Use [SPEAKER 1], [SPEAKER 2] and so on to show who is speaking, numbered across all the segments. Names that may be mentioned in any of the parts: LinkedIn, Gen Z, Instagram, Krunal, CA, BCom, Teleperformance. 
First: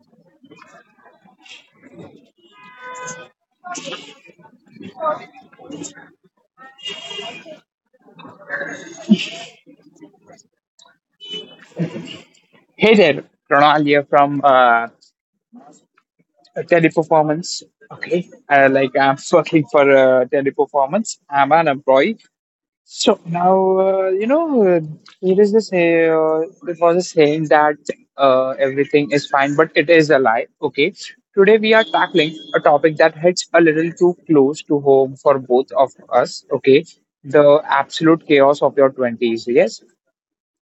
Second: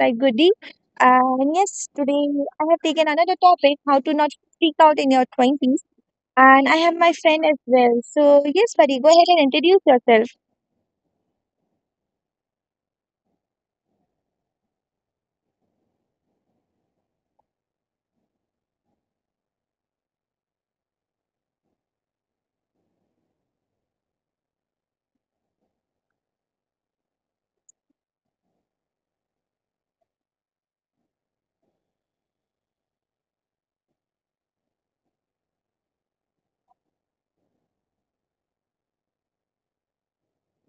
[SPEAKER 1] side Goody. And yes, today I have taken another topic how to not freak out in your 20s. And I have my friend as well. So, yes, buddy, go ahead and introduce yourself.
[SPEAKER 2] Hey there, Ronald here from Teleperformance. Like I'm working for Teleperformance. I'm an employee. So now you know there is this there was a saying that everything is fine, but it is a lie. Okay. Today we are tackling a topic that hits a little too close to home for both of us. Okay, the absolute chaos of your twenties. Yes.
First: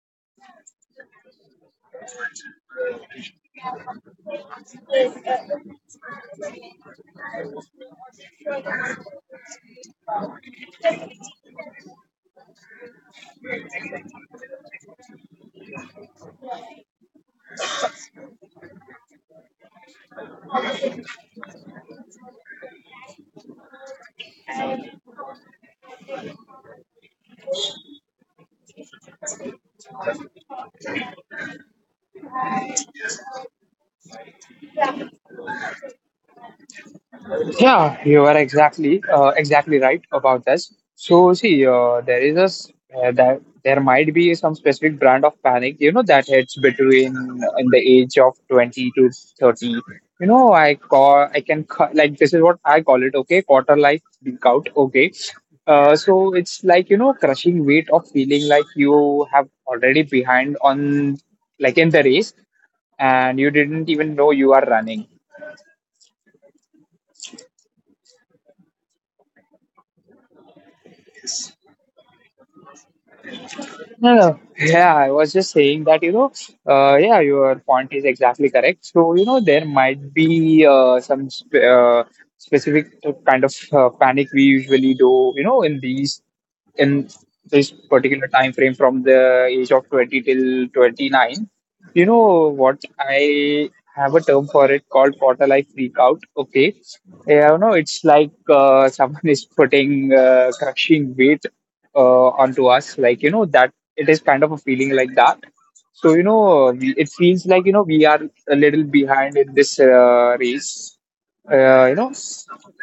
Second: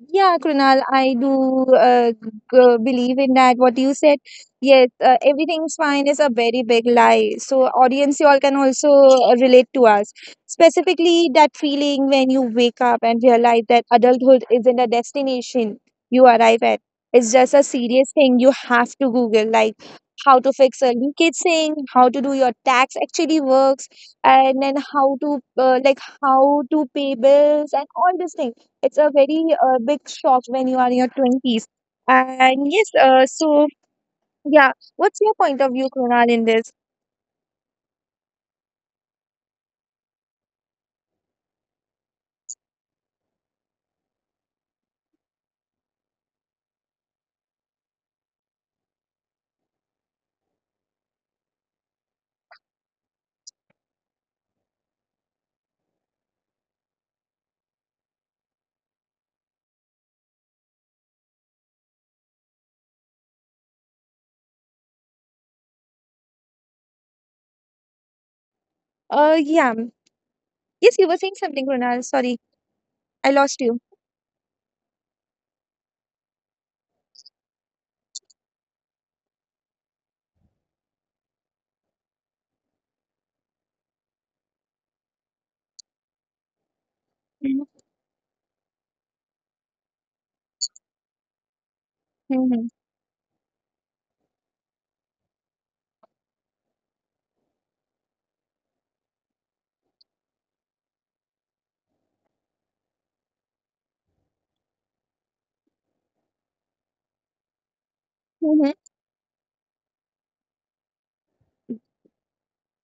[SPEAKER 1] Yeah, Krunal, I do believe in that. What you said, yes, everything's fine is a very big lie. So, audience, you all can also relate to us. Specifically, that feeling when you wake up and realize that adulthood isn't a destination you arrive at. It's just a serious thing you have to Google, like how to fix a leakage sink, how to do your tax actually works, and then how to how to pay bills and all these things it's a very big shock when you are in your 20s. And yes, so yeah, what's your point of view, Krunal, in this?
[SPEAKER 2] Yeah, you are exactly right about this. So see, there is a s- that there might be some specific brand of panic, you know, that hits between in the age of 20 to 30. You know, I call I can ca- like this is what I call it. Okay, quarter life breakout. Okay, so it's like you know, crushing weight of feeling like you have already behind on like in the race, and you didn't even know you are running.
[SPEAKER 1] Uh, yeah, yes, you were saying something, Krunal. Sorry, I lost you.
[SPEAKER 2] No, no. Yeah, I was just saying that, you know, yeah, your point is exactly correct. So, you know, there might be some sp specific kind of panic we usually do, you know, in this
[SPEAKER 1] Mm-hmm.
[SPEAKER 2] particular time frame from the age of 20 till 29. You know
[SPEAKER 1] Mm-hmm.
[SPEAKER 2] what? I have a term for it called quarter life freak out. Okay. Yeah, you know, it's like someone is putting crushing weight onto us. Like, you know, that it is kind of a feeling like that. So, you know, it feels like, you know, we are a little behind in this race, you know,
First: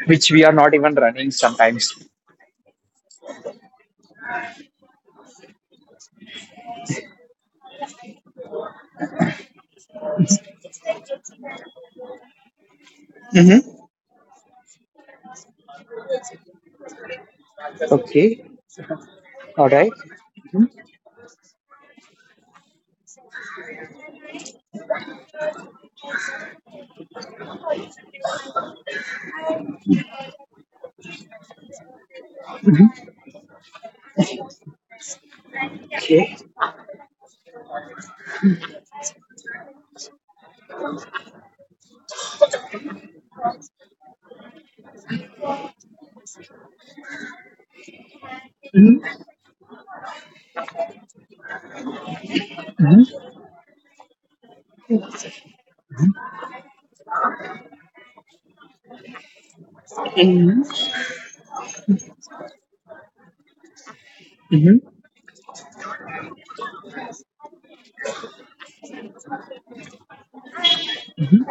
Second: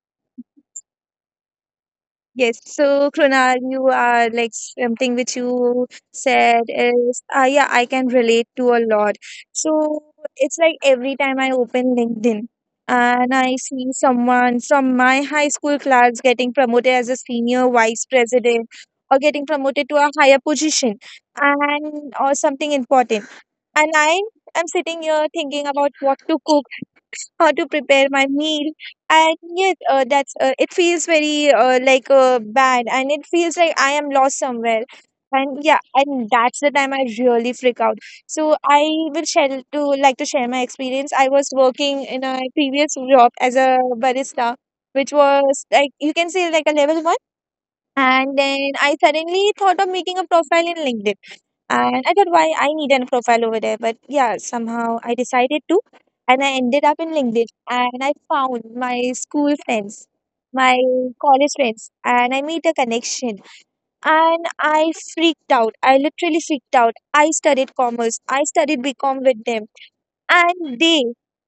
[SPEAKER 2] which we are not even running sometimes.
[SPEAKER 1] Yes, so Krunal, you are like something which you said is, yeah, I can relate to a lot. So it's like every time I open LinkedIn and I
[SPEAKER 2] Mm-hmm.
[SPEAKER 1] see someone from my high school class getting promoted as a senior vice
[SPEAKER 2] Okay.
[SPEAKER 1] president or getting
[SPEAKER 2] All
[SPEAKER 1] promoted
[SPEAKER 2] right.
[SPEAKER 1] to a higher
[SPEAKER 2] Mhm.
[SPEAKER 1] position and or something important. And I am sitting here thinking about what to cook, how to prepare my meal, and yet that's it feels very bad,
[SPEAKER 2] Mm-hmm.
[SPEAKER 1] and it feels like I am lost somewhere. And yeah, and
[SPEAKER 2] Okay.
[SPEAKER 1] that's the time I really freak out. So I will share to like to share my experience. I was working in a previous job as a barista, which was like, you can say, like a level one. And then I
[SPEAKER 2] Mm-hmm.
[SPEAKER 1] suddenly thought of making a profile in LinkedIn. And I thought, why I need a profile over there, but yeah, somehow I decided to. And I ended up in LinkedIn and I found my school friends, my college friends, and I made a connection. And
[SPEAKER 2] Mhm.
[SPEAKER 1] I freaked out. I literally freaked out. I studied commerce, I studied BCom with them. And they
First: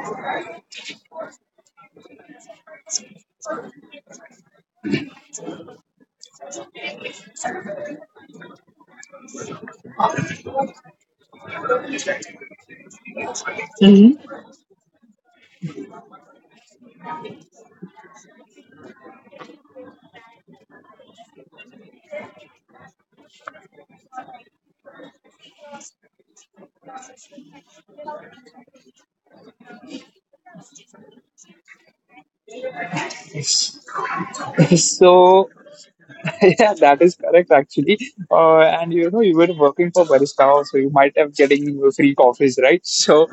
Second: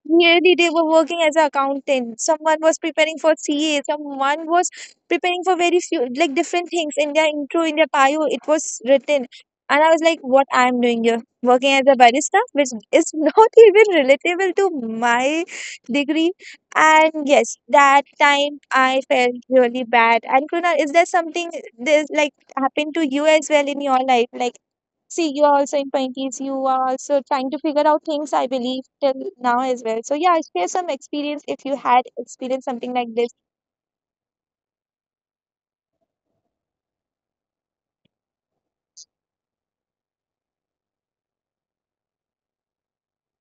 [SPEAKER 1] really they were working as an accountant. Someone was preparing for CA. Someone was preparing for very few like different things. In their intro, in their bio, it was written. And I was like, what I'm doing here, working as a barista, which is not even
[SPEAKER 2] Hmm.
[SPEAKER 1] relatable to my degree. And yes, that time I felt really bad. And Kruna, is there something this like happened to you as well in your life? Like, see, you are also in Pinkies. You are also trying to figure out things, I believe, till now as well. So, yeah, share some experience if you had experienced something like this.
[SPEAKER 2] So yeah, that is correct actually. And you know, you were working for barista, so you might have getting free coffees, right? So,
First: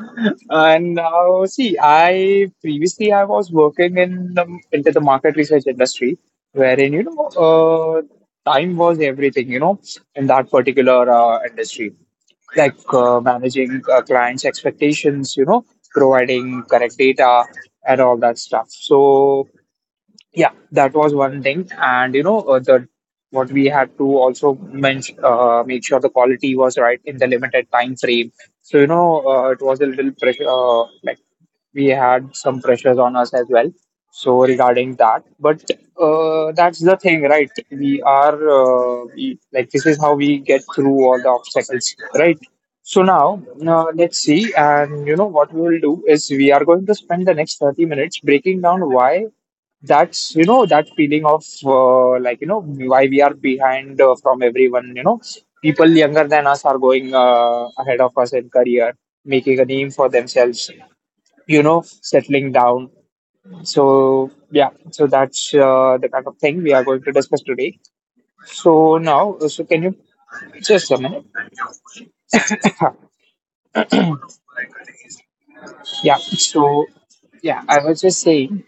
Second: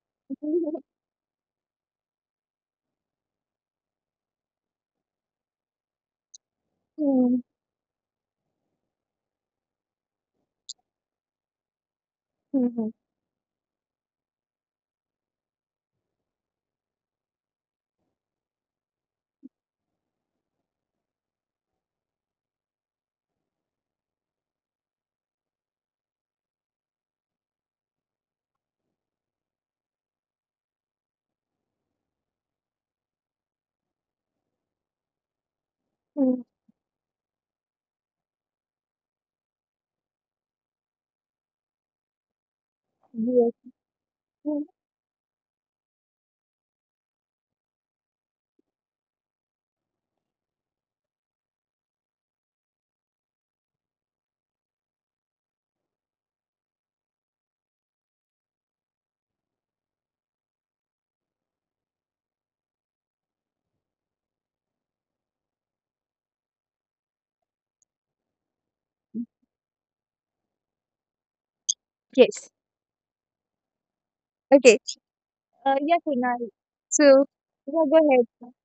[SPEAKER 2] and see, I was working in the into the market research industry, wherein you know,
[SPEAKER 1] Mhm,
[SPEAKER 2] time was everything. You know, in that particular industry, like
[SPEAKER 1] mhm,
[SPEAKER 2] managing clients' expectations. You know, providing correct data and all that stuff. So yeah, that was one thing, and you know the what we had to also mention make sure the quality was right in the limited time frame. So you know it was a little pressure, like we had some pressures on us as well. So regarding that, but
[SPEAKER 1] mhm.
[SPEAKER 2] that's the thing, right? Like this is how we get through all the obstacles, right? So now,
[SPEAKER 1] Yes.
[SPEAKER 2] let's see,
[SPEAKER 1] Mm.
[SPEAKER 2] and you know what we will do is we are going to spend the next 30 minutes breaking down why that's you know that feeling of like you know why we are behind from everyone. You know, people younger than us are going ahead of us in career, making a name for themselves, you know, settling down. So yeah, so that's the kind of thing we are going to discuss today. So now, so can you, just a minute.
[SPEAKER 1] Yes. Okay. Yeah,
[SPEAKER 2] Yeah,
[SPEAKER 1] Kunal.
[SPEAKER 2] so
[SPEAKER 1] So,
[SPEAKER 2] yeah, I
[SPEAKER 1] yeah, go
[SPEAKER 2] was just
[SPEAKER 1] ahead.
[SPEAKER 2] saying.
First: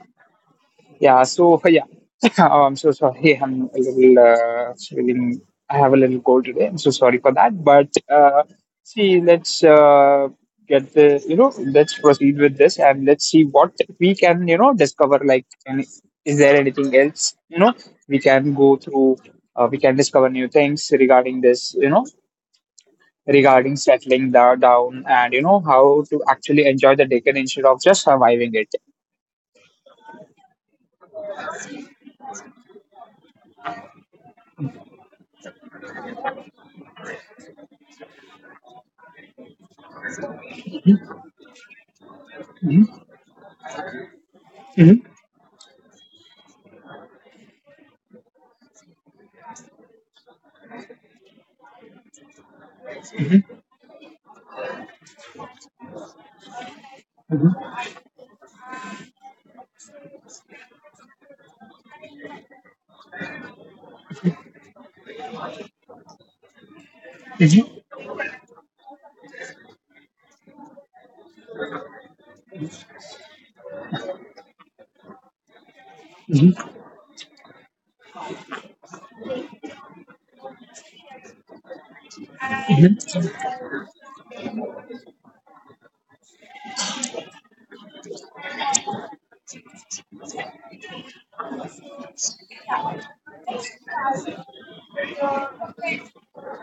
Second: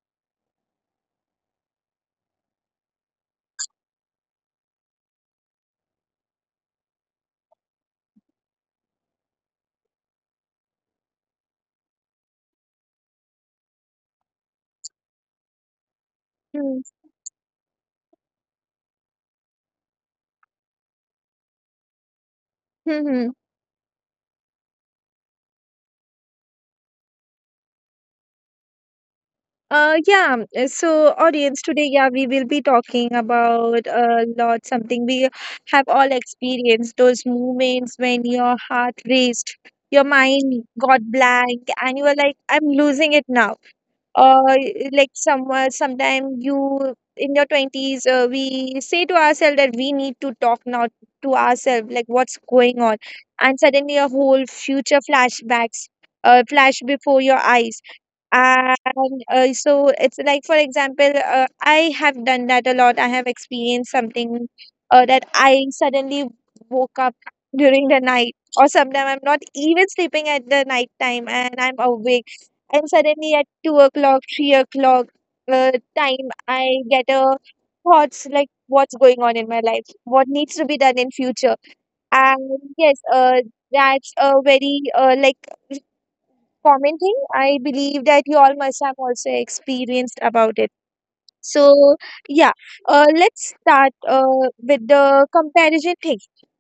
[SPEAKER 2] Yeah, so oh, I'm so sorry. I'm a little feeling. I have a little cold today. I'm so sorry for that. But see, let's get the you know, let's proceed with this and let's see what we can, you know, discover. Like, is there anything else you know we can go through? We can discover new things regarding this. You know,
[SPEAKER 1] Mm-hmm.
[SPEAKER 2] regarding down and you know how to actually enjoy the Deccan instead of just surviving it.
[SPEAKER 1] Yeah, so, audience, today, yeah, we will be talking about a lot, something we have all experienced, those moments when your heart raced, your mind got blank, and you were like, I'm losing it now. Or
[SPEAKER 2] Mhm,
[SPEAKER 1] like somewhere, sometime you in your 20s, we say to ourselves that we need to talk now to ourselves, like what's going on, and suddenly a whole future flashbacks, flash before your
[SPEAKER 2] mhm,
[SPEAKER 1] eyes. And so it's like, for example, I have done that a lot. I have experienced something that I suddenly woke up
[SPEAKER 2] mhm,
[SPEAKER 1] during the night, or sometimes I'm not even sleeping at the night time and I'm awake. And suddenly at 2 o'clock, 3 o'clock uh, time, I get a thoughts like what's going on in my life, what needs to be done in future. And yes, that's a very commenting. I believe that you all must have also experienced about it. So yeah, let's start with the comparison thing.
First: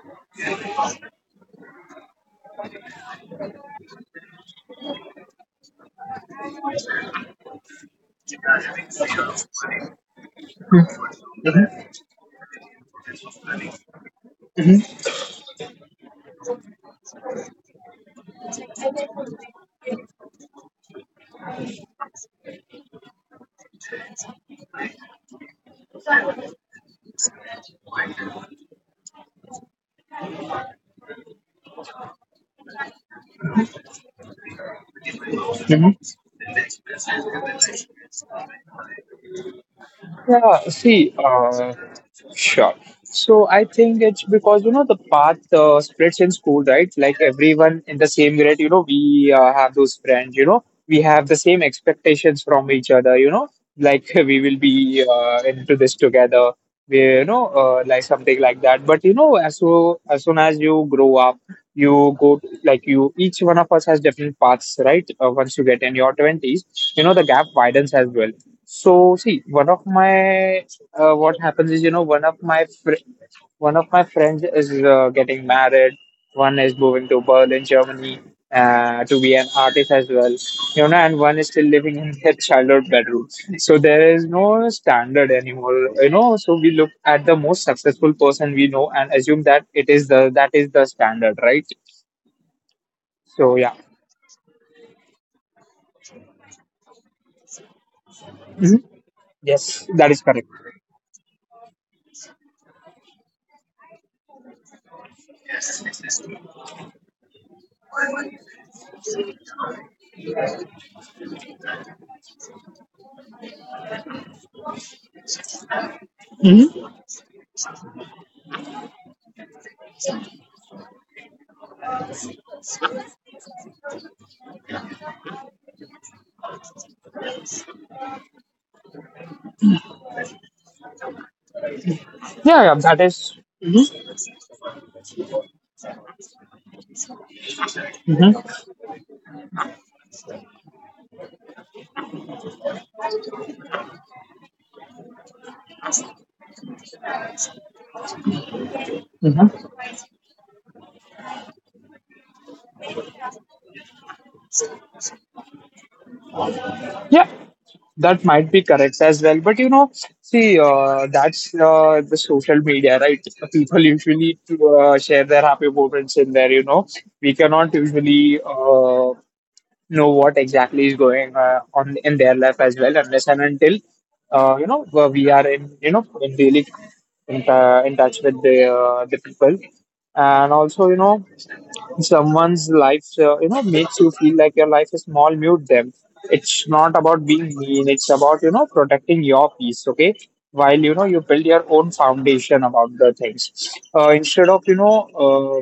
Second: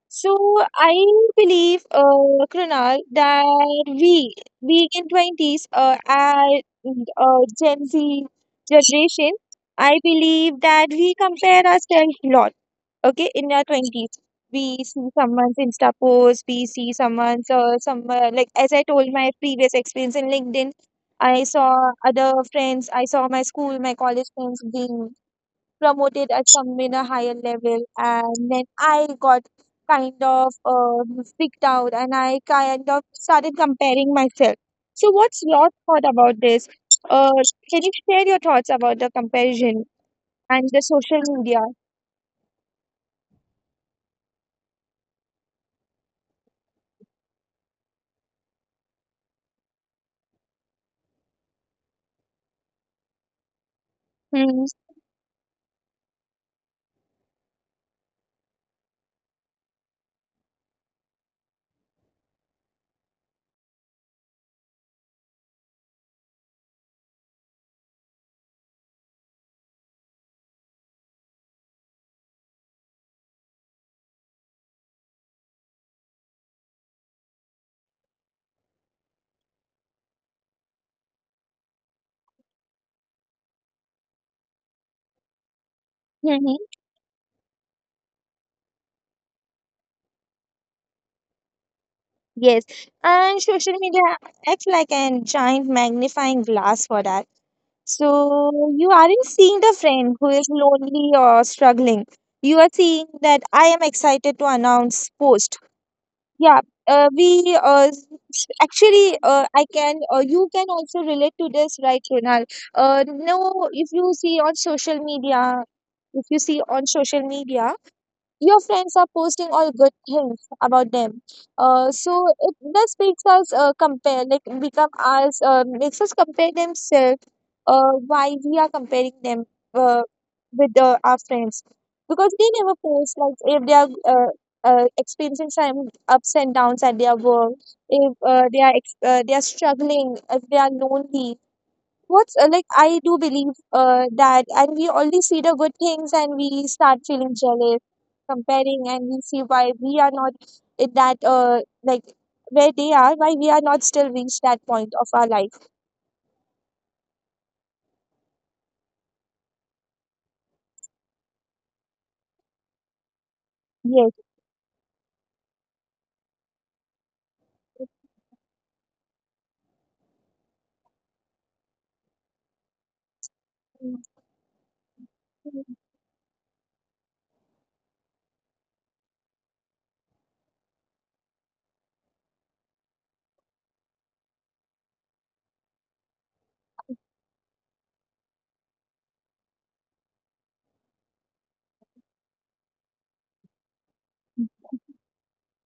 [SPEAKER 1] So I believe, Krunal, that we in twenties, at Gen Z generation, I believe that we compare ourselves a lot. Okay, in our 20s, we see someone's insta post, we see someone's some like as I told my previous experience in LinkedIn, I saw other friends, I saw my school, my college friends being promoted at some in a higher level, and then I got kind of freaked out, and I kind of started comparing myself. So what's your
[SPEAKER 2] mhm.
[SPEAKER 1] thought about this? uh, can you share your thoughts about the comparison
[SPEAKER 2] Yeah,
[SPEAKER 1] and the
[SPEAKER 2] see,
[SPEAKER 1] social media?
[SPEAKER 2] sure. So I think it's because you know the path splits in school, right? Like everyone in the same grade, you know, we have those friends, you know, we have the same expectations from each other, you know, like we will
[SPEAKER 1] Hmm,
[SPEAKER 2] be into this together, we, you know, like something like that. But you know, as so as soon as you grow up, you go like you. Each one of us has different paths, right? Once you get in your twenties, you know, the gap widens as well. So see, one of my what happens is you know one of my friends is getting married. One is moving to Berlin, Germany, to be an artist as well. You know, and one is still living in their childhood bedroom. So there is no standard anymore. You
[SPEAKER 1] hmm,
[SPEAKER 2] know, so we
[SPEAKER 1] hmm.
[SPEAKER 2] look at the most successful person we know and assume that it is the that is the standard, right?
[SPEAKER 1] Yes, and
[SPEAKER 2] So
[SPEAKER 1] social
[SPEAKER 2] yeah.
[SPEAKER 1] media acts like a giant magnifying glass for that. So
[SPEAKER 2] Hmm.
[SPEAKER 1] you aren't seeing the
[SPEAKER 2] Yes, that
[SPEAKER 1] friend
[SPEAKER 2] is
[SPEAKER 1] who is
[SPEAKER 2] correct.
[SPEAKER 1] lonely or struggling. You are seeing that I am excited to announce post. Yeah, we s- actually I can you can also relate to this, right, Ronal? No, if you see on social media, if you see on
[SPEAKER 2] Hmm.
[SPEAKER 1] social media, your friends are posting all good things about them. So it This makes us compare, like become us makes us compare themselves. Why we are comparing them uh, with our friends? Because they
[SPEAKER 2] Yeah,
[SPEAKER 1] never
[SPEAKER 2] yeah, that
[SPEAKER 1] post
[SPEAKER 2] is-
[SPEAKER 1] like if they are
[SPEAKER 2] Mhm.
[SPEAKER 1] experiencing some ups and downs at their work, if
[SPEAKER 2] Mhm.
[SPEAKER 1] they are they are struggling, if they are lonely, what's like I do believe that, and we only see the good things and we start feeling jealous, comparing, and we see
[SPEAKER 2] Mhm.
[SPEAKER 1] why we are not in that where they are, why we are not still reached that point of our life.
[SPEAKER 2] Yeah, that might be correct as well. But you know, see, that's the social media, right? People
[SPEAKER 1] Yes,
[SPEAKER 2] usually share their happy moments in there. You know, we cannot usually. Know what exactly is going on in their life as well, unless and until you know where we are in you know in daily in touch with the people, and also you know someone's life you know makes you feel like your life is small. Mute them. It's not about being mean. It's about you know protecting your peace. Okay. While you know you build your own foundation about the things, instead of you know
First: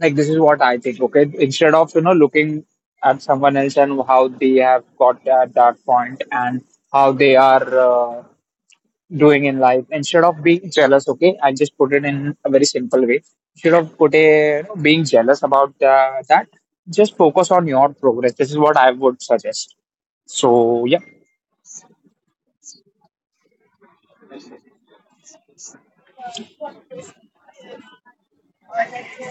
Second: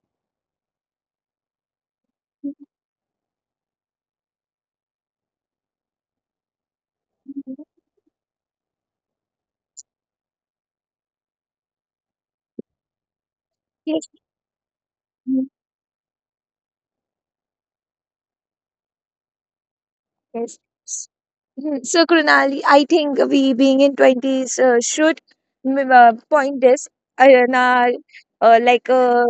[SPEAKER 2] like this is what I think. Okay, instead of you know looking at someone else and how they have got at that point and how they are doing in life, instead of being jealous, okay, I'll just put it in a very simple way. Instead of
[SPEAKER 1] yes,
[SPEAKER 2] put a, You know, being jealous about that, just focus on your progress. This is what I would suggest.
[SPEAKER 1] yes.
[SPEAKER 2] So yeah.
[SPEAKER 1] Hmm. So Krunali, I think we being in 20s should point this in our like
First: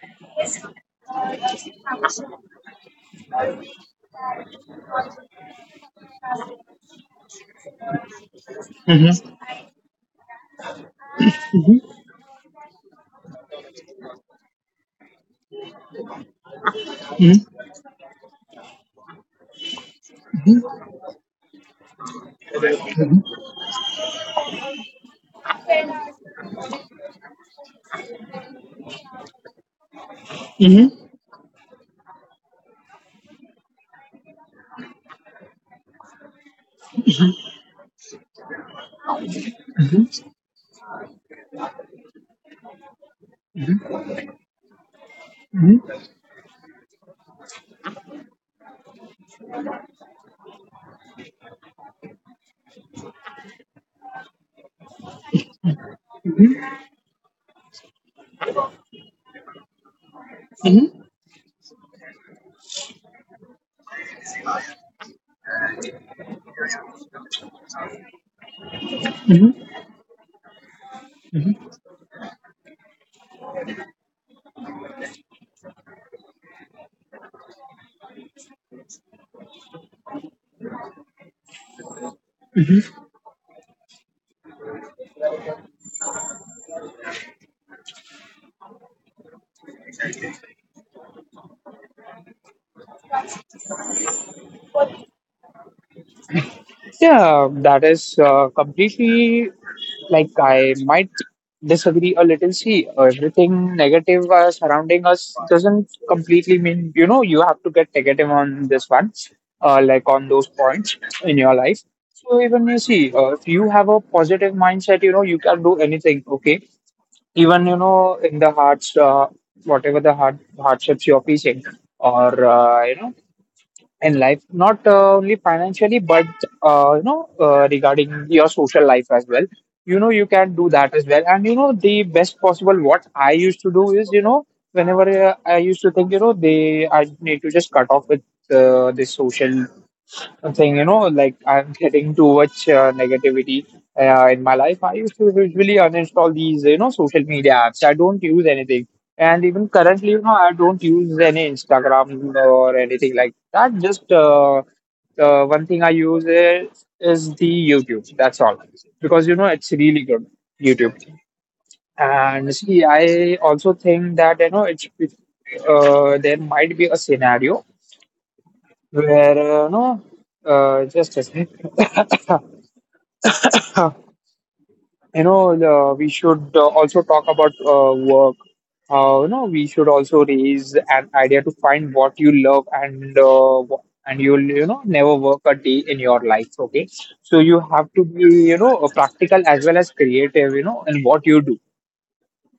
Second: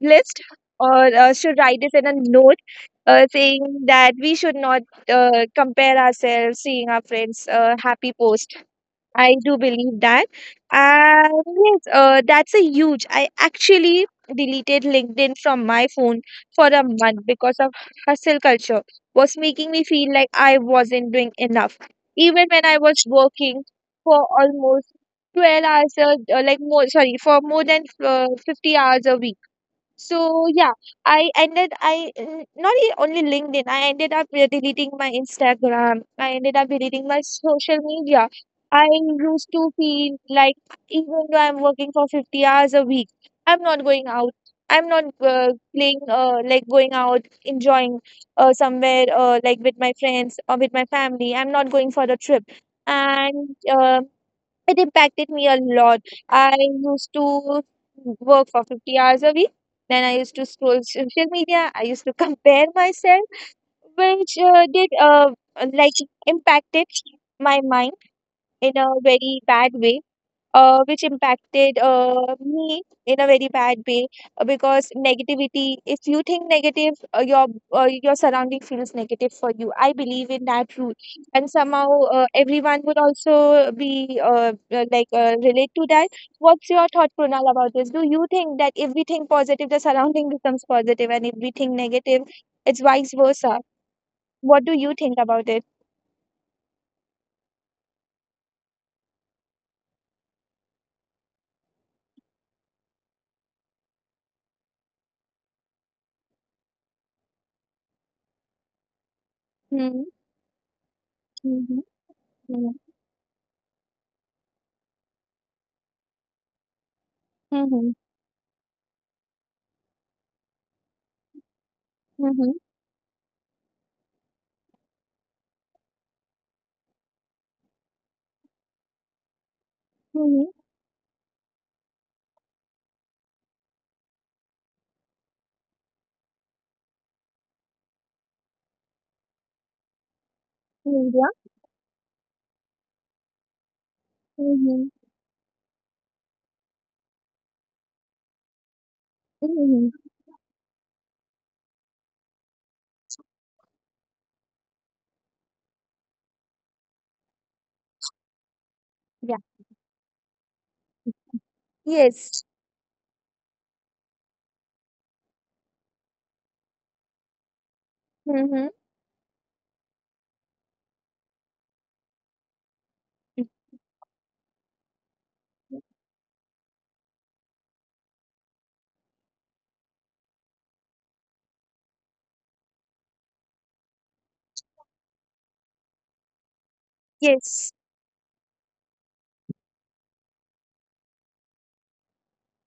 [SPEAKER 1] list, or should write it in a note saying that we should not compare ourselves seeing our friends happy post.
[SPEAKER 2] Mm-hmm.
[SPEAKER 1] I do believe that. And yes,
[SPEAKER 2] Hmm.
[SPEAKER 1] that's a huge. I actually deleted LinkedIn from my phone for a month because of hustle culture was making me feel like I wasn't doing enough, even when I was
[SPEAKER 2] Hmm.
[SPEAKER 1] working for almost 12 hours more, sorry, for more than 50 hours a week. So yeah,
[SPEAKER 2] Hmm.
[SPEAKER 1] I ended I n- not e- only LinkedIn. I ended up deleting my Instagram. I ended up deleting my social media. I used to feel like even though I'm working for 50 hours a week, I'm not going out. I'm not playing like going out, enjoying somewhere like with my friends or with my family. I'm not going for the trip. And it impacted me a lot. I used to work for 50 hours a week. Then I used to scroll
[SPEAKER 2] Hmm.
[SPEAKER 1] social media. I used to compare myself, which did like impacted my mind in a very
[SPEAKER 2] Hmm.
[SPEAKER 1] bad way, which impacted me in a very bad way, because negativity, if you think negative, your surrounding feels negative for you. I believe in that rule, and somehow everyone would also be relate to that. What's your thought, Pronal, about this? Do you think that if we think positive, the surrounding becomes positive, and if we think negative, it's vice versa? What do you think about it?
[SPEAKER 2] Yeah, that is completely, like I might disagree a little. See, everything negative surrounding us doesn't completely mean you know you have to get negative on this one,
[SPEAKER 1] Mm-hmm.
[SPEAKER 2] like on those points in your
[SPEAKER 1] Mm-hmm.
[SPEAKER 2] life. So even
[SPEAKER 1] Mm-hmm.
[SPEAKER 2] you see, if you have a positive mindset, you know you can do anything. Okay, even you
[SPEAKER 1] Mm-hmm.
[SPEAKER 2] know in the hearts, whatever the hardships you're facing, or
[SPEAKER 1] Mm-hmm.
[SPEAKER 2] you know in life, not only financially, but you know, regarding your social life as well. You know, you
[SPEAKER 1] Mm-hmm.
[SPEAKER 2] can do that as well. And you know, the best possible what I used to do is, you know, whenever I used to think, you know, they I need to just cut off with this social, I'm saying, you know, like
[SPEAKER 1] Yeah.
[SPEAKER 2] I'm getting too much negativity in my life.
[SPEAKER 1] Mm-hmm.
[SPEAKER 2] I used to usually uninstall these, you know, social media apps. I don't use anything. And even
[SPEAKER 1] Mhm.
[SPEAKER 2] currently, you know, I don't use any Instagram or anything like that. Just one thing I use is the YouTube. That's all. Because, you
[SPEAKER 1] Yeah.
[SPEAKER 2] know, it's really good, YouTube.
[SPEAKER 1] Yes.
[SPEAKER 2] And see, I also think that, you know, there might be a scenario
[SPEAKER 1] Mm-hmm.
[SPEAKER 2] where, you know, just a second. You know, we should also talk about work. You know, we should also raise an idea to find what you love and and you'll you know never work a day in your life. Okay, so you
[SPEAKER 1] Yes.
[SPEAKER 2] have to be you know practical as well as creative. You know, in what you do.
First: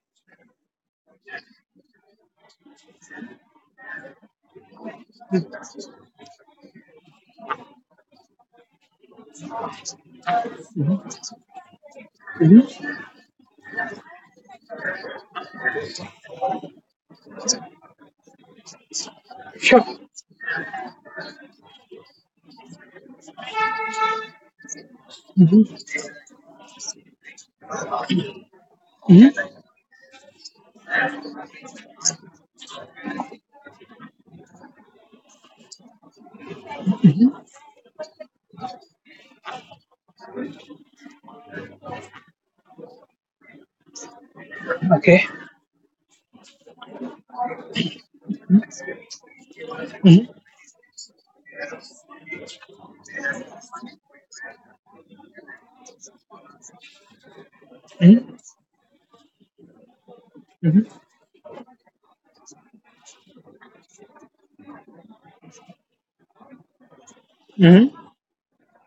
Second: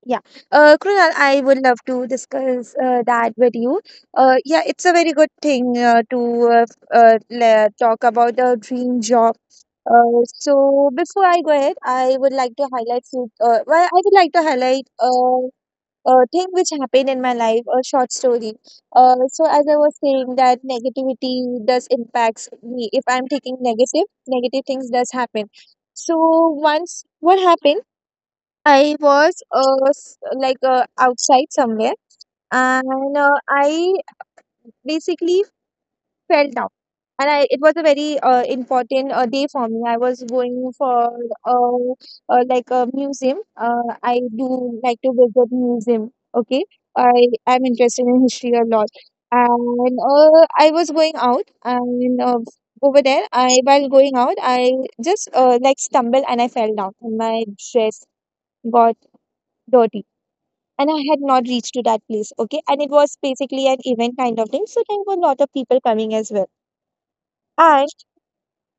[SPEAKER 1] Yeah. Krunal, I would love to discuss that with you. Yeah, it's a very good thing talk about a dream job. So before I go ahead, I would like to
[SPEAKER 2] Hmm.
[SPEAKER 1] highlight few. I would like to highlight. Thing which happened in my life, a short story. So as I
[SPEAKER 2] Sure.
[SPEAKER 1] was saying that negativity does impacts me. If I'm taking negative, negative things does happen. So once what happened, I was
[SPEAKER 2] Hmm.
[SPEAKER 1] outside somewhere, and I basically fell down. It was a very important day for me. I was going for uh, a museum. I do like to
[SPEAKER 2] Okay.
[SPEAKER 1] visit museum. Okay, I am interested in history a lot, and I was going out, and over there, I while going out, I just stumbled and I fell down, and my dress
[SPEAKER 2] Hmm.
[SPEAKER 1] got dirty.
[SPEAKER 2] Hmm.
[SPEAKER 1] And I had not reached to that place, okay? And it was basically an event kind of thing, so there were a lot of people coming as well.
[SPEAKER 2] Hmm.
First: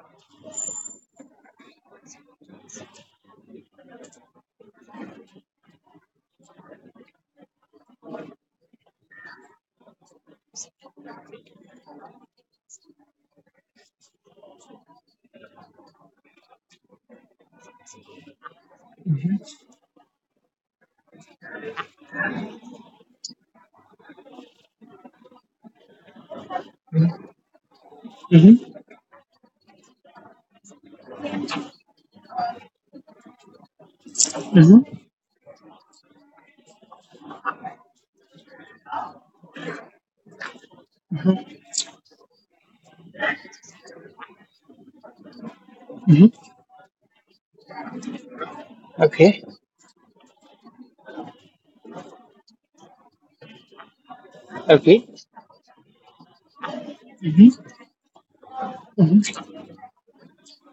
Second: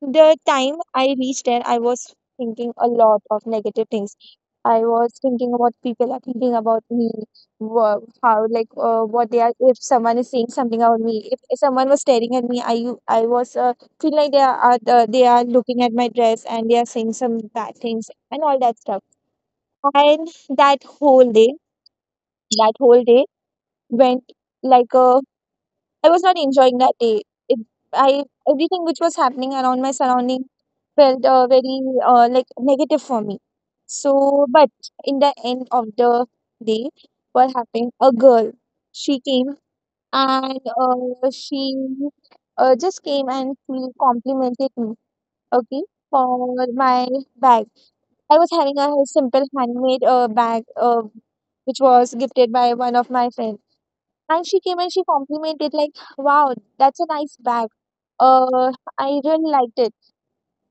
[SPEAKER 1] The time I reached there, I was thinking a lot of negative things. I was thinking what people are thinking about me, how what they are. If someone is saying something about me, if someone was staring at me, I was feel like they are looking at my dress and they are saying some bad things and all that stuff. And that whole day, that whole day went like a I was not enjoying that day. It, I
[SPEAKER 2] Hmm.
[SPEAKER 1] Everything which was happening around my surrounding felt very like negative for me. But in the end of the day, what happened? A girl, she came and
[SPEAKER 2] Hmm.
[SPEAKER 1] she just came and she complimented me. Okay,
[SPEAKER 2] Hmm.
[SPEAKER 1] for my bag. I was having a
[SPEAKER 2] Okay.
[SPEAKER 1] simple handmade bag which was gifted by one of my friends. And she came and
[SPEAKER 2] Okay.
[SPEAKER 1] she complimented, like, wow, that's a nice
[SPEAKER 2] Hmm.
[SPEAKER 1] bag. Uh,
[SPEAKER 2] Hmm.
[SPEAKER 1] I really liked it.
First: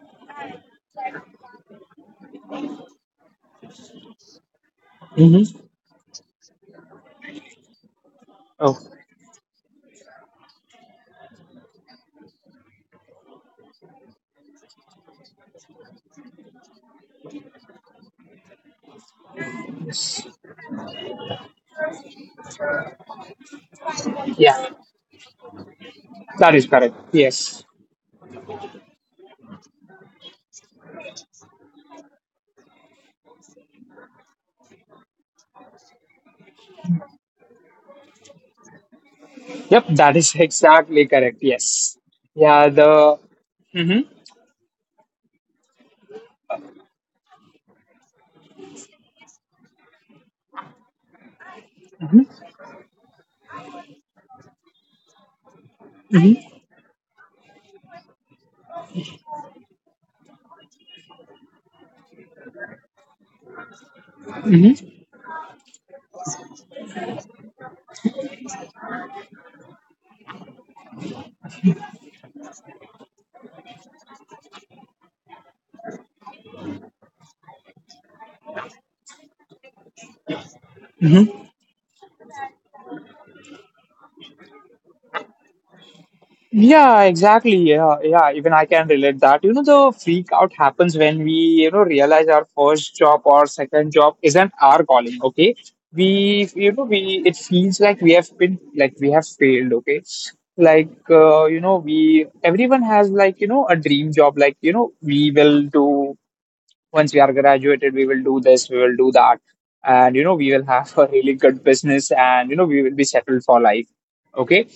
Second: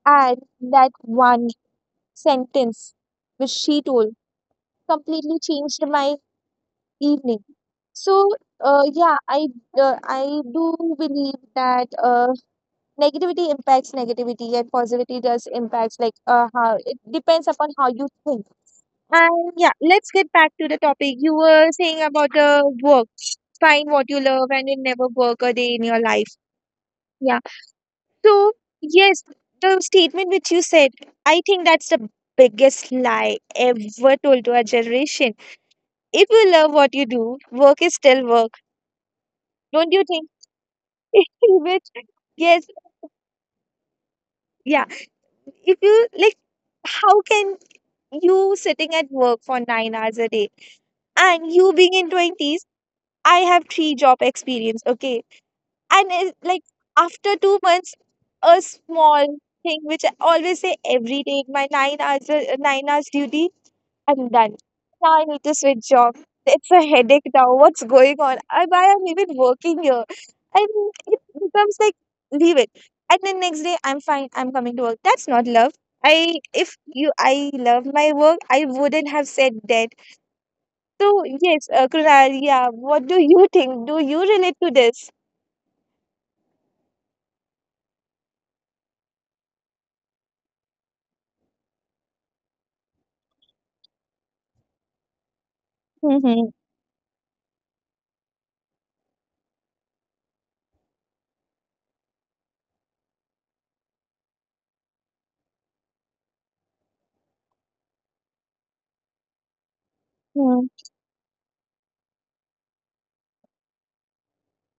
[SPEAKER 1] And that one sentence which she told completely
[SPEAKER 2] Hmm.
[SPEAKER 1] changed my evening. So,
[SPEAKER 2] Oh,
[SPEAKER 1] yeah, I do believe that negativity impacts negativity and positivity does impacts like how it depends upon how you think. And yeah, let's get back to the topic. You were saying about the work, find what you love
[SPEAKER 2] yeah.
[SPEAKER 1] and you'll never work a day in your life.
[SPEAKER 2] That is correct.
[SPEAKER 1] Yeah.
[SPEAKER 2] Yes.
[SPEAKER 1] So, yes, the statement which you said, I think that's the biggest lie ever told to our generation. If you love what you do, work is still work.
[SPEAKER 2] Yep,
[SPEAKER 1] Don't you
[SPEAKER 2] that
[SPEAKER 1] think?
[SPEAKER 2] is exactly correct.
[SPEAKER 1] Which,
[SPEAKER 2] Yes.
[SPEAKER 1] yes,
[SPEAKER 2] Yeah, the Mhm,
[SPEAKER 1] yeah. If you like, how can you sitting at work for 9 hours a day and you being in
[SPEAKER 2] mhm,
[SPEAKER 1] 20s, I have three job experience, okay? And it,
[SPEAKER 2] mhm,
[SPEAKER 1] like, after 2 months, a small thing which I always say every day, my 9 hours duty I'm done.
[SPEAKER 2] mhm,
[SPEAKER 1] Now I need to switch job. It's a headache now. What's going on? I Why I'm even working here. And it becomes like leave it. And then next day I'm fine. I'm coming to work. That's not love. I if you I love my work, I wouldn't have said that. So
[SPEAKER 2] mhm.
[SPEAKER 1] yes, Krunal, yeah. What do you think? Do you relate to this?
[SPEAKER 2] Yeah, exactly. Yeah, yeah. Even I can relate that. You know, the freak out happens when we, you know, realize our first job or second job isn't our calling. Okay,
[SPEAKER 1] Mm-hmm.
[SPEAKER 2] we, you know, we it feels like we have failed. Okay, like you know, we everyone has like you know a dream job. Like you know, we will do once we are graduated we will do this we will do that, and you know we
[SPEAKER 1] mm
[SPEAKER 2] will have a really good business, and you know we will be settled for life. Okay.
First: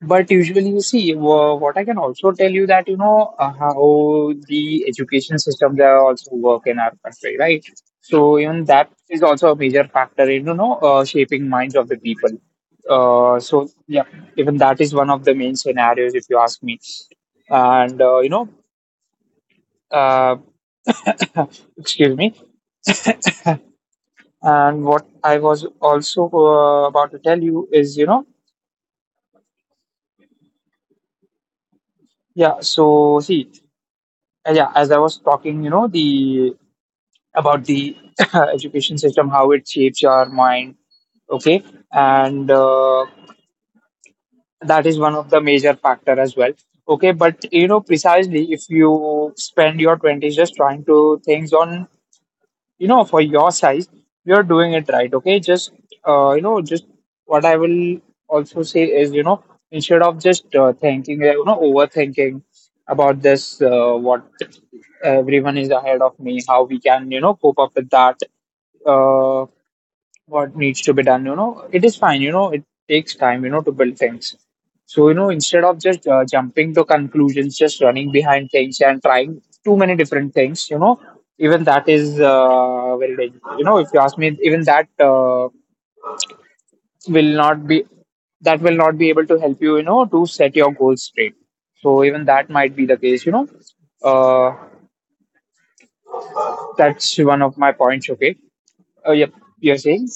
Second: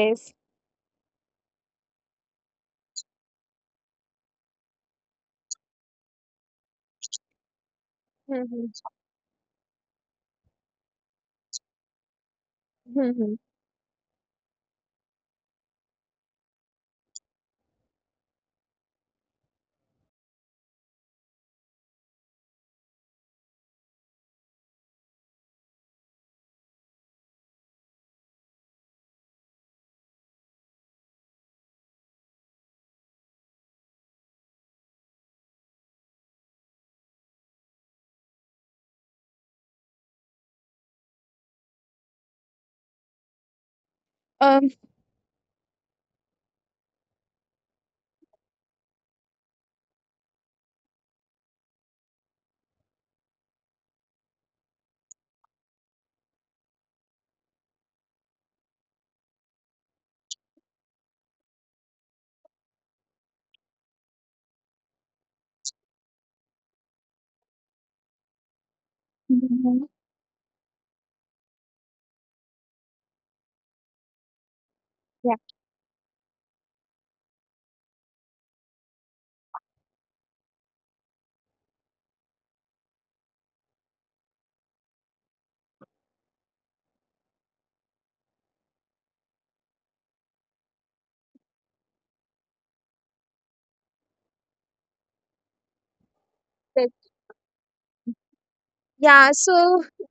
[SPEAKER 2] But usually you see what I can also tell you that you know, how the education system are also work in our country, right? So even
[SPEAKER 1] Mhm.
[SPEAKER 2] that is also a major factor in you know, shaping minds of the people.
[SPEAKER 1] Mhm.
[SPEAKER 2] So yeah. Even that is one of the main scenarios if you ask me. And you know, uh, excuse me. And what I was also about to tell you is, you know, yeah, so see, yeah, as I was talking, you know, the about the education system, how it shapes your mind, okay, and
[SPEAKER 1] Um,
[SPEAKER 2] that is one of the major factor as well, okay. But you know, precisely if you spend your twenties just trying to things on you know for your size, you're doing it right, okay, just you know, just what I will also say is, you know, instead of just thinking you know, overthinking about this, what everyone is ahead of me, how we can you know cope up with that, uh,
[SPEAKER 1] hmm
[SPEAKER 2] what needs to be done. You know, it is fine, you know, it takes time, you know, to build things. So you know,
[SPEAKER 1] Yeah.
[SPEAKER 2] instead of just jumping to conclusions, just running behind things and trying too many different things, you know, even that is very dangerous, you know, if you ask me, even that will not be that will not be able to help you, you know, to set your goals straight. So even that might be the case, you know. uh,
[SPEAKER 1] that-
[SPEAKER 2] that's one of my points, okay. Yep,
[SPEAKER 1] yeah,
[SPEAKER 2] you're
[SPEAKER 1] so
[SPEAKER 2] saying.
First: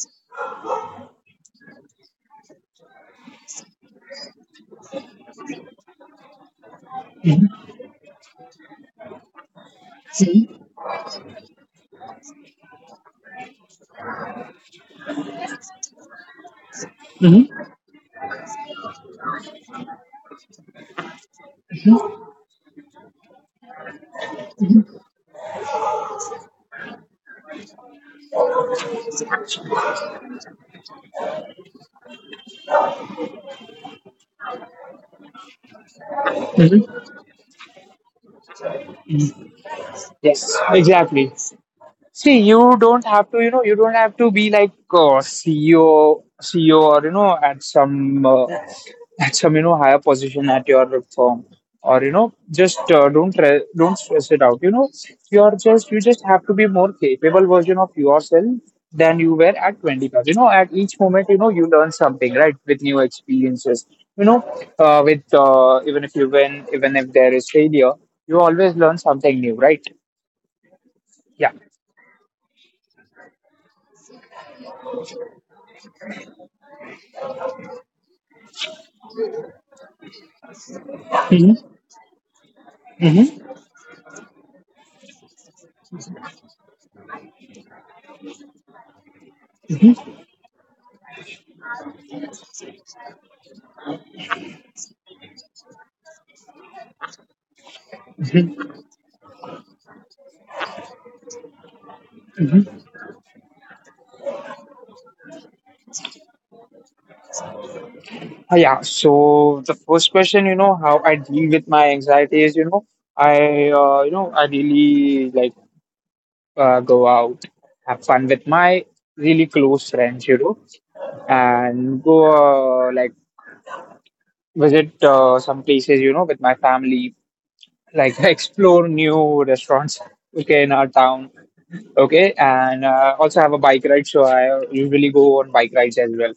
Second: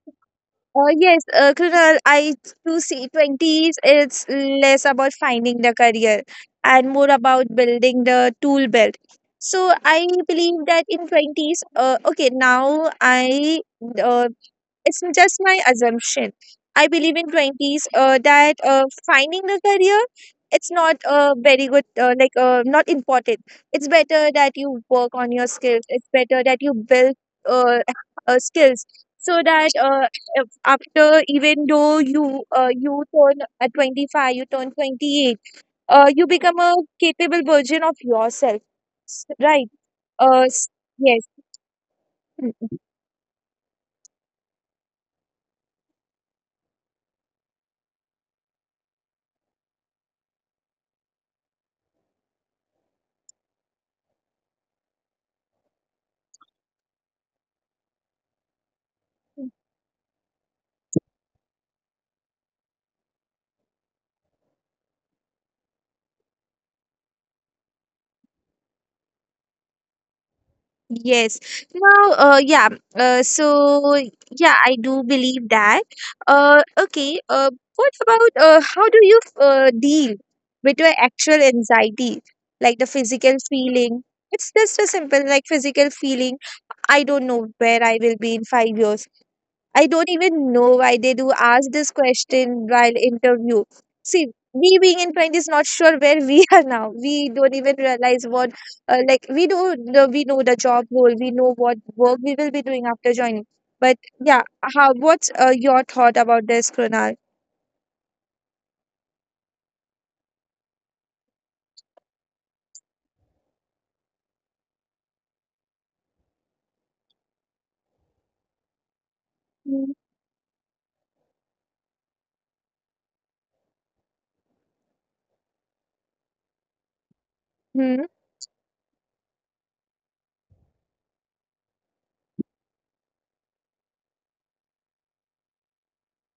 [SPEAKER 1] Yes, Krunal, I to see 20s, it's less about finding the career and more about building the tool belt. So I believe that in 20s, okay, now I uh, it's just my assumption. I believe in
[SPEAKER 2] Mm-hmm.
[SPEAKER 1] 20s that finding a career, it's not very good, not important. It's better that you work on your skills. It's better that you build uh, skills so that after even though you turn at 25, you turn 28, you become a capable version of yourself, right? Uh,
[SPEAKER 2] Yes,
[SPEAKER 1] s- yes.
[SPEAKER 2] exactly. See, you don't have to, you know, you don't have to be like CEO, CEO, or you know, at some you know higher position at your firm, or you know, just don't stress it out. You know, you're just you just have to be more capable version of yourself than you were at 25. You know, at each moment, you know, you learn something, right, with new experiences. You know, with even if you win, even if there is failure, you always learn something new, right?
[SPEAKER 1] Yes.
[SPEAKER 2] Yeah.
[SPEAKER 1] Now, yeah. Uh, so, yeah, I do believe that. Okay. What about how do you deal with your actual
[SPEAKER 2] Hmm.
[SPEAKER 1] anxiety, like the physical
[SPEAKER 2] Hmm.
[SPEAKER 1] feeling? It's just a simple, like physical feeling. I don't know where I will be in 5 years. I don't even know why they do ask this question while interview. See, we being in print is not sure where we are now. We don't even realize
[SPEAKER 2] Hmm.
[SPEAKER 1] like we do. We know the job role. We know what work we will be
[SPEAKER 2] Hmm.
[SPEAKER 1] doing after joining. But yeah, how? What's your thought about this, Krunal?
[SPEAKER 2] Yeah. So the first question, you know, how I deal with my anxiety is, you know, I really like go out, have fun with my really close friends, you know, and go like visit some places, you know, with my family,
[SPEAKER 1] Hmm.
[SPEAKER 2] like explore new restaurants, okay, in our town, okay, and also have a bike ride. So I usually go on bike rides as well.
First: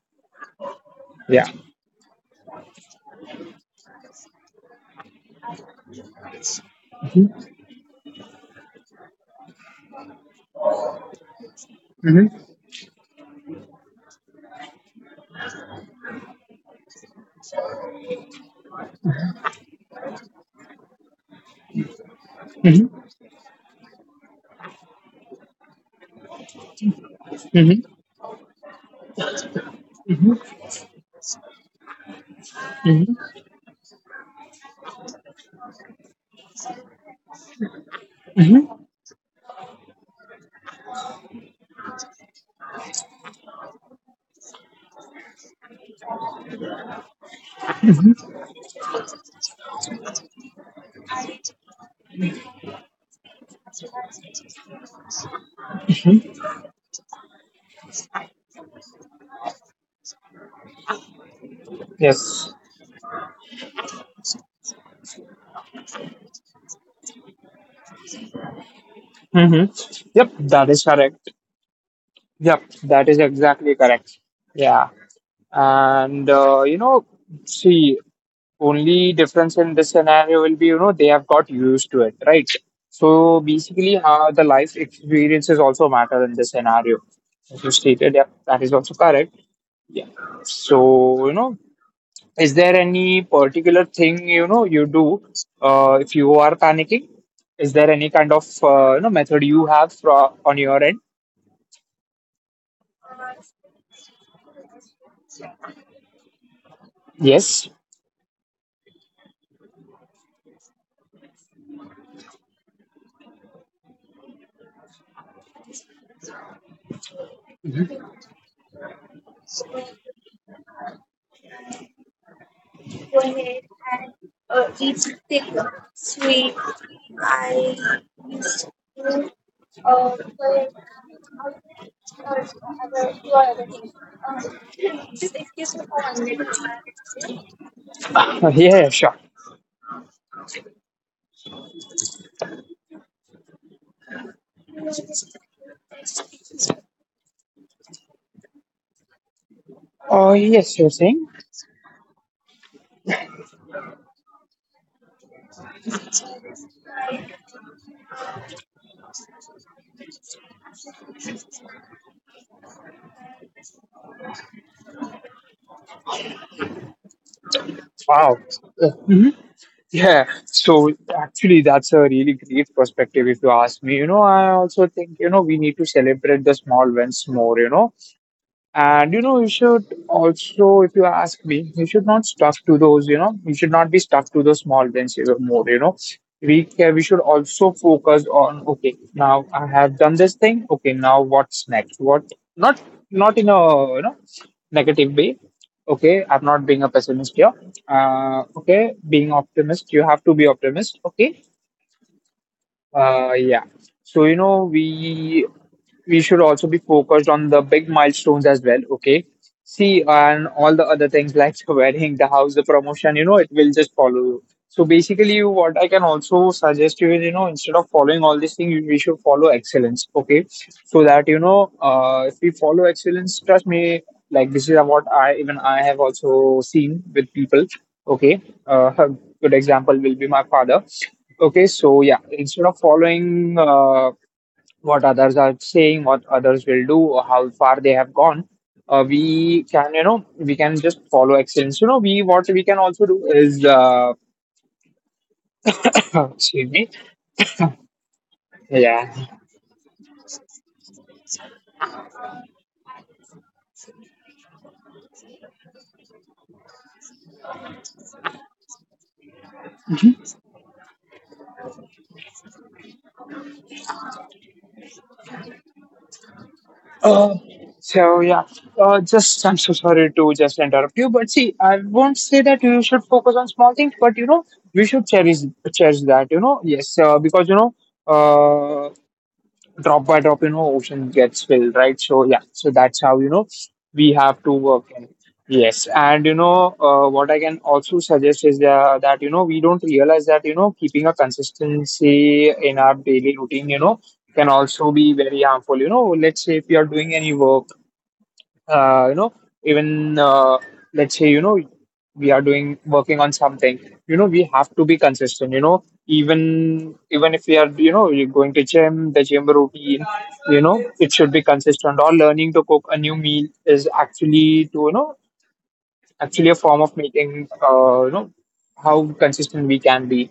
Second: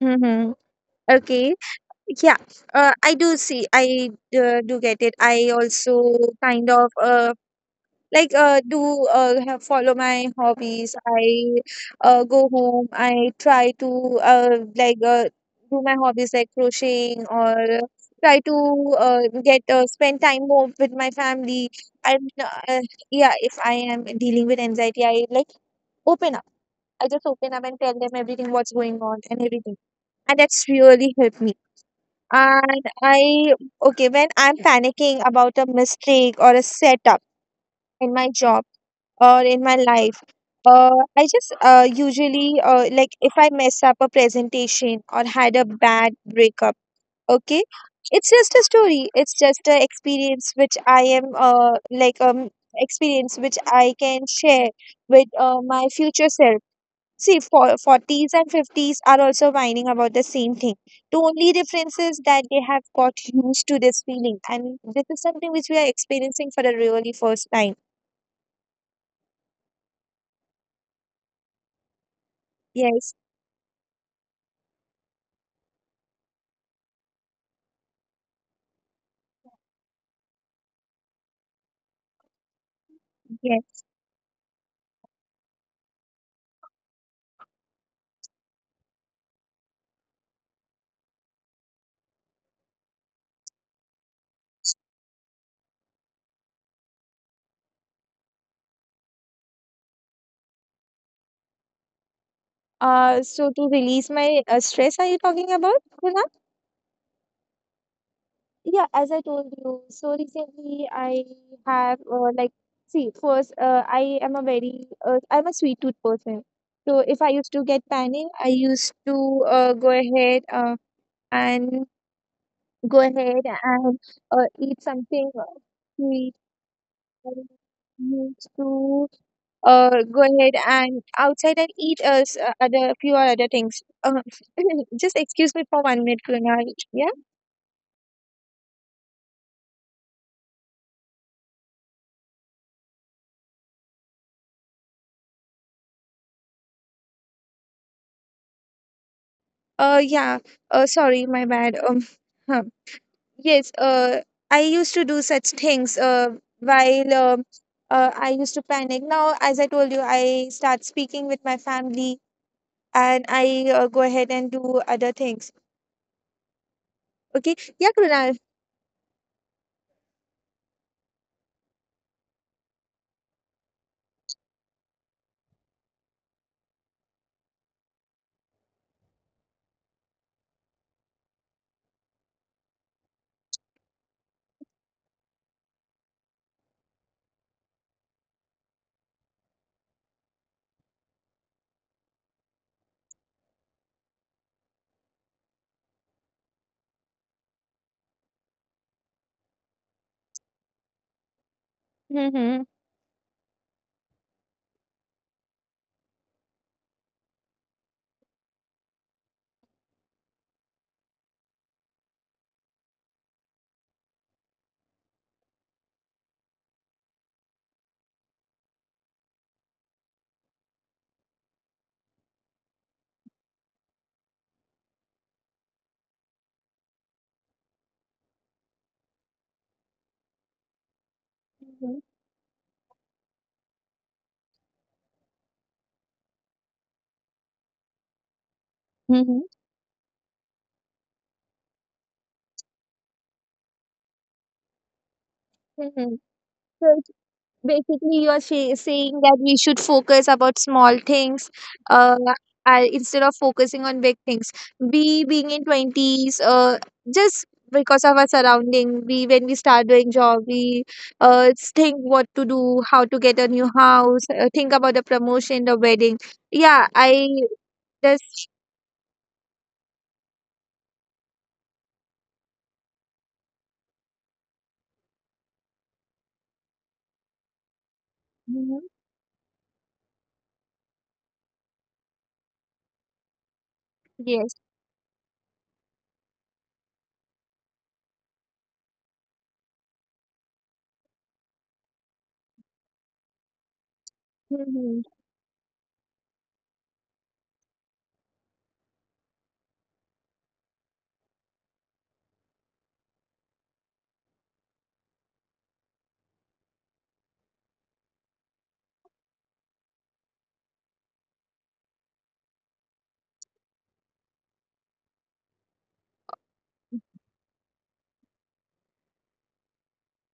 [SPEAKER 1] Hmm.
[SPEAKER 2] Yeah.
[SPEAKER 1] Okay. Yeah. I do see. I Do get it. I also kind of like do have follow my hobbies. I go
[SPEAKER 2] Hmm.
[SPEAKER 1] home. I try to do my hobbies like crocheting or try to get spend time more with my family and
[SPEAKER 2] Hmm.
[SPEAKER 1] yeah, if I am dealing with anxiety, I like open up. I just open up and tell
[SPEAKER 2] Mm-hmm.
[SPEAKER 1] them everything what's going on and everything, and that's really helped me. And I
[SPEAKER 2] Mm-hmm.
[SPEAKER 1] Okay, when I'm panicking about a mistake or a setup in my job
[SPEAKER 2] Mm-hmm.
[SPEAKER 1] or in my life. Uh, I just usually Like if I mess up a presentation or had a bad breakup, okay, it's just a story. It's just an experience which I am like experience which I can share with my future self. See, for 40s and 50s are also whining about the same thing. The only difference is that
[SPEAKER 2] Yes.
[SPEAKER 1] they have got used to this feeling, and this is something which we are experiencing for the really first time.
[SPEAKER 2] Mm-hmm. Yep, that is correct. Yep, that
[SPEAKER 1] Yes,
[SPEAKER 2] is exactly correct. Yeah. And, you know, see, only difference in this scenario will be, you know, they have got used to it, right? So
[SPEAKER 1] yes.
[SPEAKER 2] basically, how the life experiences also matter in this scenario. As you stated, yep, that is also correct. Yeah. So, you know, is there any particular thing you know you do if you are panicking? Is there any kind of you know method you have fro on your end?
[SPEAKER 1] So to release my stress, are you talking about, Kunal?
[SPEAKER 2] Yes.
[SPEAKER 1] Yeah, as I told you, so recently I have like see, first I am a very I'm a sweet tooth person. So if I used to get panic, I used to and go ahead and eat something sweet. I used to go ahead and outside and eat us other few or other things. Just excuse me for 1 minute, Kunal. Yeah.
[SPEAKER 2] Yeah, sure.
[SPEAKER 1] Yeah.
[SPEAKER 2] Oh, yes,
[SPEAKER 1] Sorry,
[SPEAKER 2] you're
[SPEAKER 1] my
[SPEAKER 2] saying?
[SPEAKER 1] bad. Huh. Yes. I used to do such things. While I used to panic. Now, as I told you, I start speaking with my family, and I go ahead and do other things. Okay. Yeah, Kunal.
[SPEAKER 2] Wow. Hmm. Yeah. So actually, that's a really great perspective if you ask me. You know, I also think, you know, we need to celebrate the small wins more, you know. And you know, you should also, if you ask me, you should not stuck to those, you know, you should not be stuck to those small benches or more, you know. We should also focus on, okay, now I have done this thing. Okay, now what's next? What not, not in a you know negative way. Okay, I'm not being a pessimist here. Okay, being optimist, you have to be optimist. Okay,
[SPEAKER 1] Mm-hmm.
[SPEAKER 2] yeah. So, you know, we should also be focused on the big milestones as well, okay? See, and all the other things like the wedding, the house, the promotion, you know, it will just follow you. So basically, what I can also suggest you is, you know, instead of following all these things, we should follow excellence, okay? So that, you know, if we follow excellence, trust me, like this is what I even I have also seen with people, okay? Good example will be my father. Okay,
[SPEAKER 1] Mm-hmm.
[SPEAKER 2] so yeah, instead of following what others are saying, what others will do, or how far they have gone,
[SPEAKER 1] Mm-hmm.
[SPEAKER 2] we can, you know, we can just follow excellence. You know, we what we can also do is,
[SPEAKER 1] Mm-hmm.
[SPEAKER 2] excuse me,
[SPEAKER 1] So, basically you're
[SPEAKER 2] yeah.
[SPEAKER 1] saying that we should focus about small things, uh, instead of focusing on big things. We being in 20s, just because of our surrounding, we when we start doing job, we think what to do, how to get a new house, think about the promotion, the wedding. Yeah I
[SPEAKER 2] Uh, so yeah,
[SPEAKER 1] just
[SPEAKER 2] just I'm so sorry to just interrupt you, but see, I won't say that you should focus on small things, but you know, we should cherish that. You know, yes, because you know.
[SPEAKER 1] Mhm.
[SPEAKER 2] Uh, Drop by drop, you know, ocean gets filled, right? So yeah, so that's how, you know, we have
[SPEAKER 1] Yes.
[SPEAKER 2] to work in. Yes. And you know, what I can also suggest is that, you know, we don't realize that, you know, keeping a consistency in our daily routine, you know, can also
[SPEAKER 1] Mhm.
[SPEAKER 2] be very harmful. You know, let's say if you are doing any work, you know, even let's say you know we are doing working on something, you know we have to be consistent, you know, even if we are you know you're going to gym, the gym routine, you know it should be consistent, or learning to cook a new meal is actually to you know actually a form of making you know how consistent we can be.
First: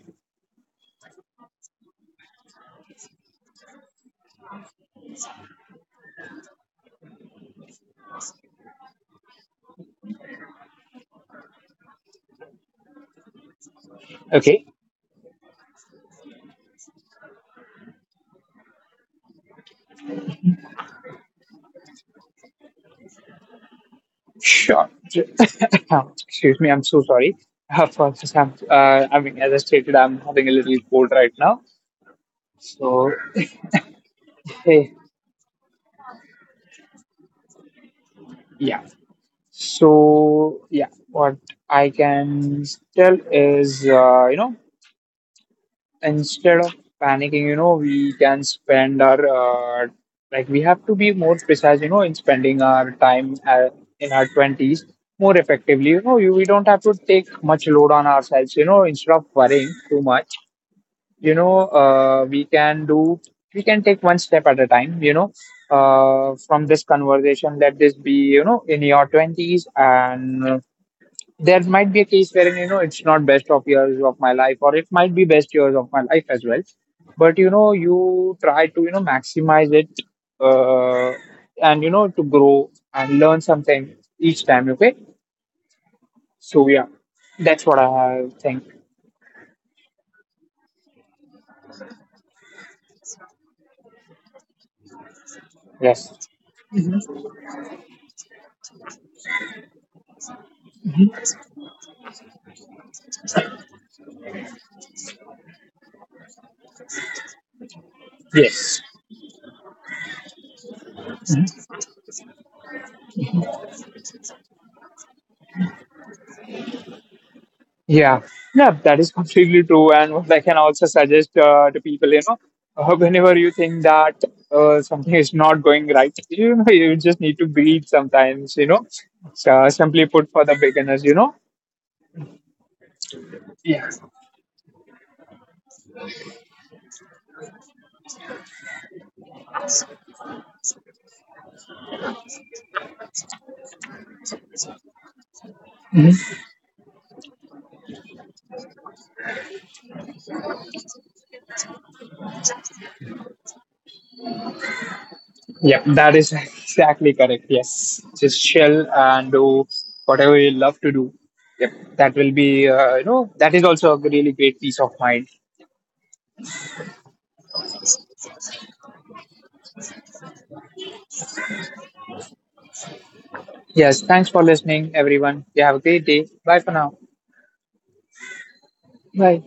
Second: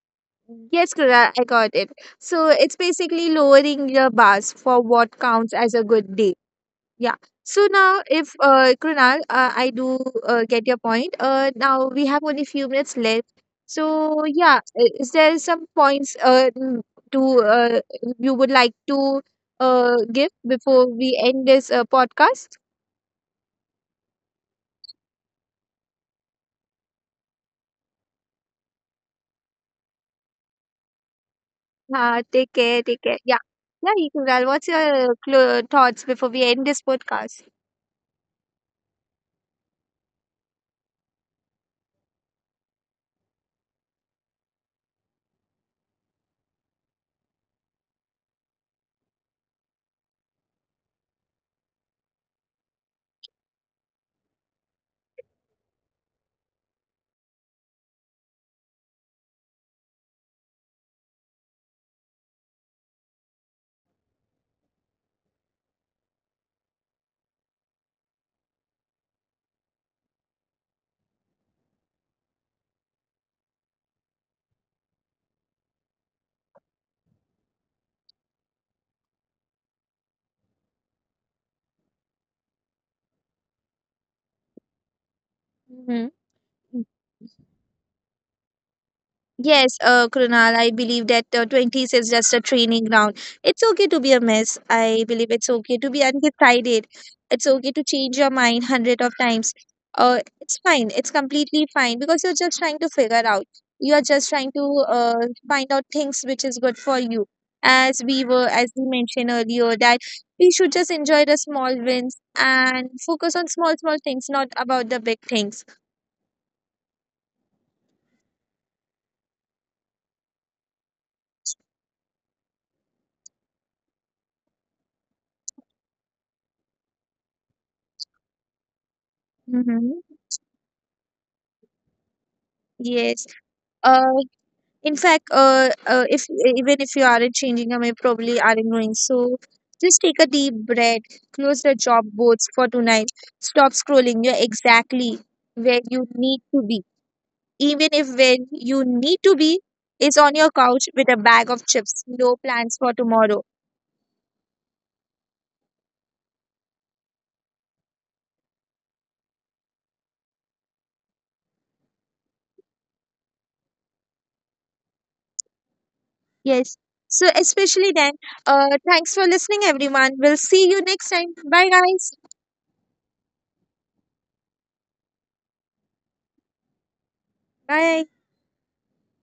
[SPEAKER 1] Yes, Kura, I got it. So it's basically lowering your bars for what counts as a good day. Yeah. So now, if Krunal, I do get your point. Now we have only few minutes left. So yeah,
[SPEAKER 2] Okay,
[SPEAKER 1] is there some points to you would like to give before we end this podcast?
[SPEAKER 2] sure. Excuse me, I'm so sorry. I mean, as I stated, I'm having a little cold right now.
[SPEAKER 1] Take care. Take
[SPEAKER 2] So
[SPEAKER 1] care. Yeah. Yeah, Krunal. What's
[SPEAKER 2] hey,
[SPEAKER 1] your thoughts before we end this podcast?
[SPEAKER 2] yeah. So, yeah, what I can tell is, you know, instead of panicking, you know, we can spend our, like, we have to be more precise, you know, in spending our time in our 20s more effectively. You know, we don't have to take much load on ourselves, you know, instead of worrying too much. You know, we can take one step at a time, you know. From this conversation, let this be, you know, in your 20s, and there might be a case wherein you know it's not best of years of my life, or it might be best years of my life as well, but you know you try to you know maximize it, uh, and you know to grow and learn something each time, okay.
[SPEAKER 1] Hmm.
[SPEAKER 2] So yeah, that's what I think.
[SPEAKER 1] Yes, Krunal, I believe that 20s is just a training ground. It's okay to be a mess. I believe it's okay to be
[SPEAKER 2] Yes.
[SPEAKER 1] undecided. It's okay to change your mind 100 of times. It's fine. It's completely fine because you're just trying to figure out. You are just trying to find out things which is good for you. As
[SPEAKER 2] Yes.
[SPEAKER 1] we mentioned earlier, that we should just enjoy the small wins and focus on small, small things, not about the big things.
[SPEAKER 2] Yeah, yeah, that is completely true. And what I can also suggest to people, you know, whenever you think that something is not going right, you know, you just need to breathe sometimes, you know, so, simply
[SPEAKER 1] Mm-hmm.
[SPEAKER 2] put for the beginners, you know.
[SPEAKER 1] Yes.
[SPEAKER 2] Yeah.
[SPEAKER 1] Uh, In fact, if even if you aren't changing, I may probably aren't going. So just take a deep breath, close the job boards for tonight. Stop scrolling. You're exactly where you
[SPEAKER 2] Mhm.
[SPEAKER 1] need to be. Even if where you need to be is on your couch with a bag of chips. No plans for tomorrow.
[SPEAKER 2] Yeah, that is exactly correct. Yes, just chill and do whatever you love to do. Yep, that will be, you know, that is also a really great peace of mind.
[SPEAKER 1] Yes. So especially then, thanks for listening, everyone. We'll see you next time. Bye, guys.
[SPEAKER 2] Yes, thanks for listening, everyone. You have a great day. Bye for now.
[SPEAKER 1] Bye.
[SPEAKER 2] Bye.